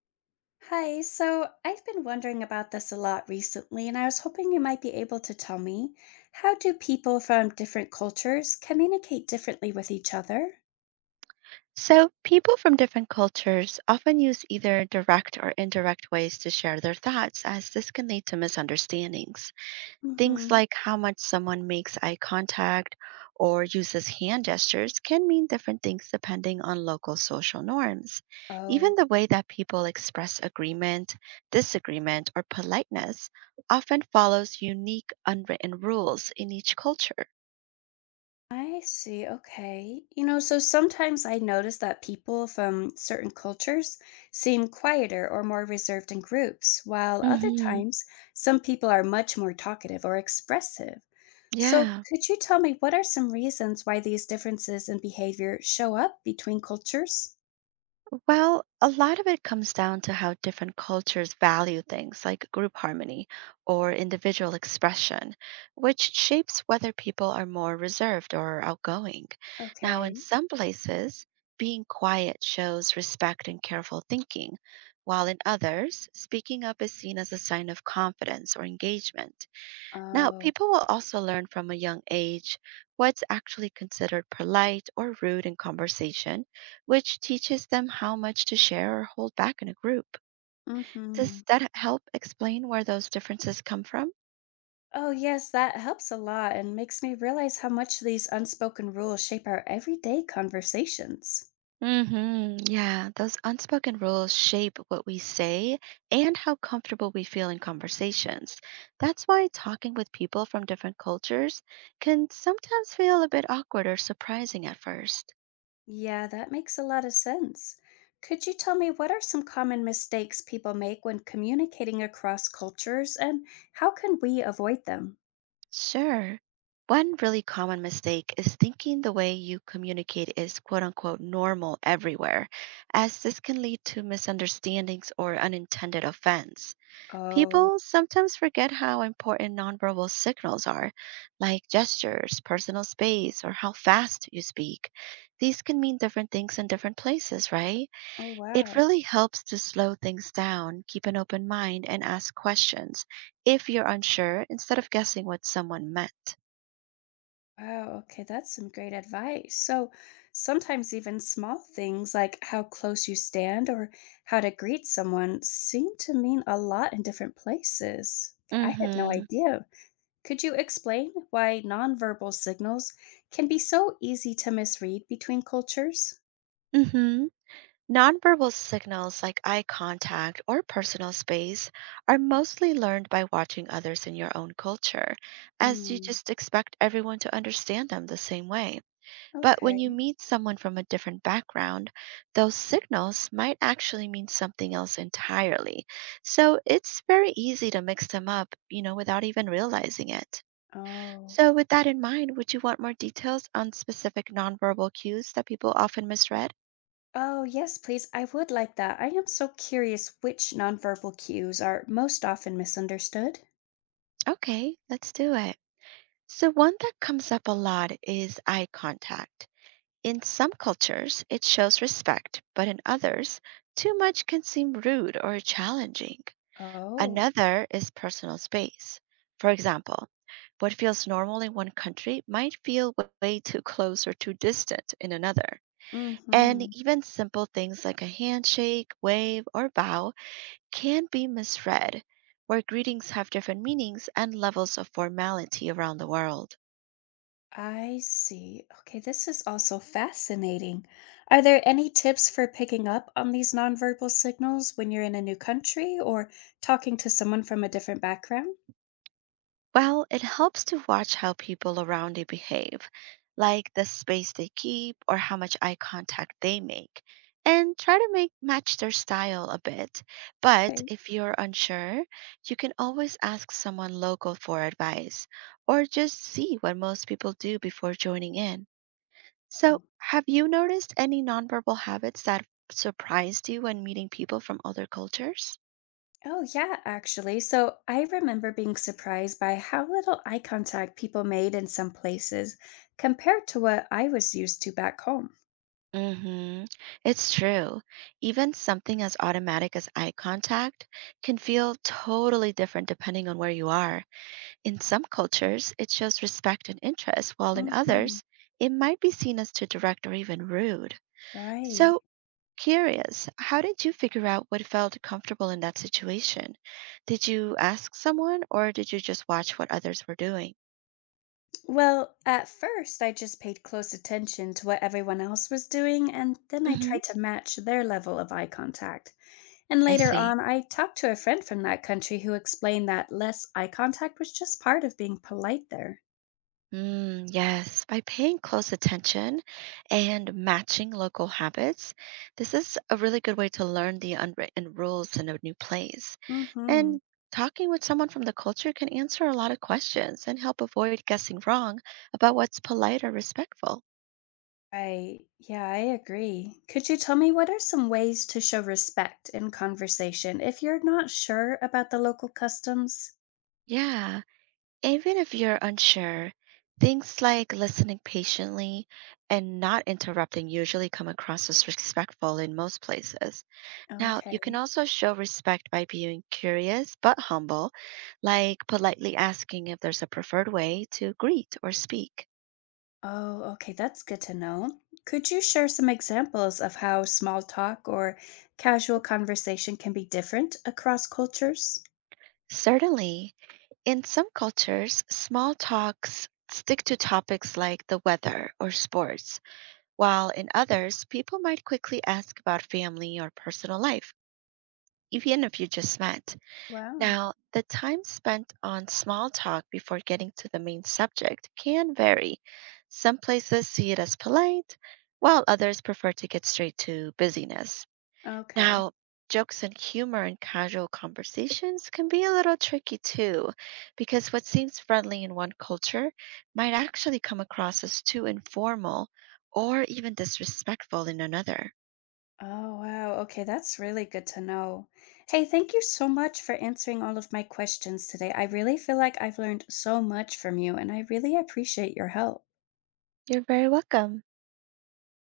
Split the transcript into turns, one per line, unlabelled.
Hi, so I've been wondering about this a lot recently, and I was hoping you might be able to tell me how do people from different cultures communicate differently with each other?
So, people from different cultures often use either direct or indirect ways to share their thoughts, as this can lead to misunderstandings. Things
Hmm.
like how much someone makes eye contact or uses hand gestures can mean different things depending on local social norms. Even
Oh.
the way that people express agreement, disagreement, or politeness often follows unique unwritten rules in each culture.
I see. Okay. So sometimes I notice that people from certain cultures seem quieter or more reserved in groups, while other
hmm
times some people are much more talkative or expressive. So,
Yeah.
could you tell me what are some reasons why these differences in behavior show up between cultures?
Well, a lot of it comes down to how different cultures value things like group harmony or individual expression, which shapes whether people are more reserved or outgoing. Now, in
Okay.
some places, being quiet shows respect and careful thinking, while in others, speaking up is seen as a sign of confidence or engagement. Now,
Oh.
people will also learn from a young age what's actually considered polite or rude in conversation, which teaches them how much to share or hold back in a group. Does
Mhm.
that help explain where those differences come from?
Oh, yes, that helps a lot and makes me realize how much these unspoken rules shape our everyday conversations.
Yeah, those unspoken rules shape what we say and how comfortable we feel in conversations. That's why talking with people from different cultures can sometimes feel a bit awkward or surprising at first.
Yeah, that makes a lot of sense. Could you tell me what are some common mistakes people make when communicating across cultures and how can we avoid them?
Sure. One really common mistake is thinking the way you communicate is quote unquote normal everywhere, as this can lead to misunderstandings or unintended offense.
Oh,
People sometimes forget how important nonverbal signals are, like gestures, personal space, or how fast you speak. These can mean different things in different places, right?
oh,
It
wow.
really helps to slow things down, keep an open mind, and ask questions if you're unsure instead of guessing what someone meant.
Wow, okay, that's some great advice. So sometimes even small things like how close you stand or how to greet someone seem to mean a lot in different places. Okay, I had no
Mm-hmm.
idea. Could you explain why nonverbal signals can be so easy to misread between cultures?
Mm-hmm. Nonverbal signals like eye contact or personal space are mostly learned by watching others in your own culture, as you
Mm,
just expect everyone to understand them the same way. But when you
okay.
meet someone from a different background, those signals might actually mean something else entirely. So it's very easy to mix them up, without even realizing it.
Oh.
So, with that in mind, would you want more details on specific nonverbal cues that people often misread?
Oh, yes, please. I would like that. I am so curious which nonverbal cues are most often misunderstood.
Okay, let's do it. So, one that comes up a lot is eye contact. In some cultures, it shows respect, but in others, too much can seem rude or challenging.
Oh.
Another is personal space. For example, what feels normal in one country might feel way too close or too distant in another. And
Mm-hmm.
even simple things like a handshake, wave, or bow can be misread, where greetings have different meanings and levels of formality around the world.
I see. Okay, this is also fascinating. Are there any tips for picking up on these nonverbal signals when you're in a new country or talking to someone from a different background?
Well, it helps to watch how people around you behave, like the space they keep or how much eye contact they make, and try to make match their style a bit. But
Okay.
if you're unsure, you can always ask someone local for advice or just see what most people do before joining in. So, have you noticed any nonverbal habits that surprised you when meeting people from other cultures?
Oh, yeah, actually. So I remember being surprised by how little eye contact people made in some places compared to what I was used to back home.
Mm-hmm. It's true. Even something as automatic as eye contact can feel totally different depending on where you are. In some cultures, it shows respect and interest, while in
Hmm.
others, it might be seen as too direct or even rude.
Right.
So, curious, how did you figure out what felt comfortable in that situation? Did you ask someone or did you just watch what others were doing?
Well, at first, I just paid close attention to what everyone else was doing, and then I
Mm-hmm.
tried to match their level of eye contact. And
I
later
see.
on, I talked to a friend from that country who explained that less eye contact was just part of being polite there.
Mm, yes, by paying close attention and matching local habits, this is a really good way to learn the unwritten rules in a new place.
Hmm.
And talking with someone from the culture can answer a lot of questions and help avoid guessing wrong about what's polite or respectful.
Right. Yeah, I agree. Could you tell me what are some ways to show respect in conversation if you're not sure about the local customs?
Yeah, even if you're unsure, things like listening patiently and not interrupting usually come across as respectful in most places. Now, you can
Okay.
also show respect by being curious but humble, like politely asking if there's a preferred way to greet or speak.
Oh, okay. That's good to know. Could you share some examples of how small talk or casual conversation can be different across cultures?
Certainly, in some cultures, small talks stick to topics like the weather or sports, while in others, people might quickly ask about family or personal life, even if you just met.
Wow.
Now, the time spent on small talk before getting to the main subject can vary. Some places see it as polite, while others prefer to get straight to busyness.
Okay.
Now, jokes and humor in casual conversations can be a little tricky too, because what seems friendly in one culture might actually come across as too informal or even disrespectful in another.
Oh, wow. Okay, that's really good to know. Hey, thank you so much for answering all of my questions today. I really feel like I've learned so much from you, and I really appreciate your help.
You're very welcome.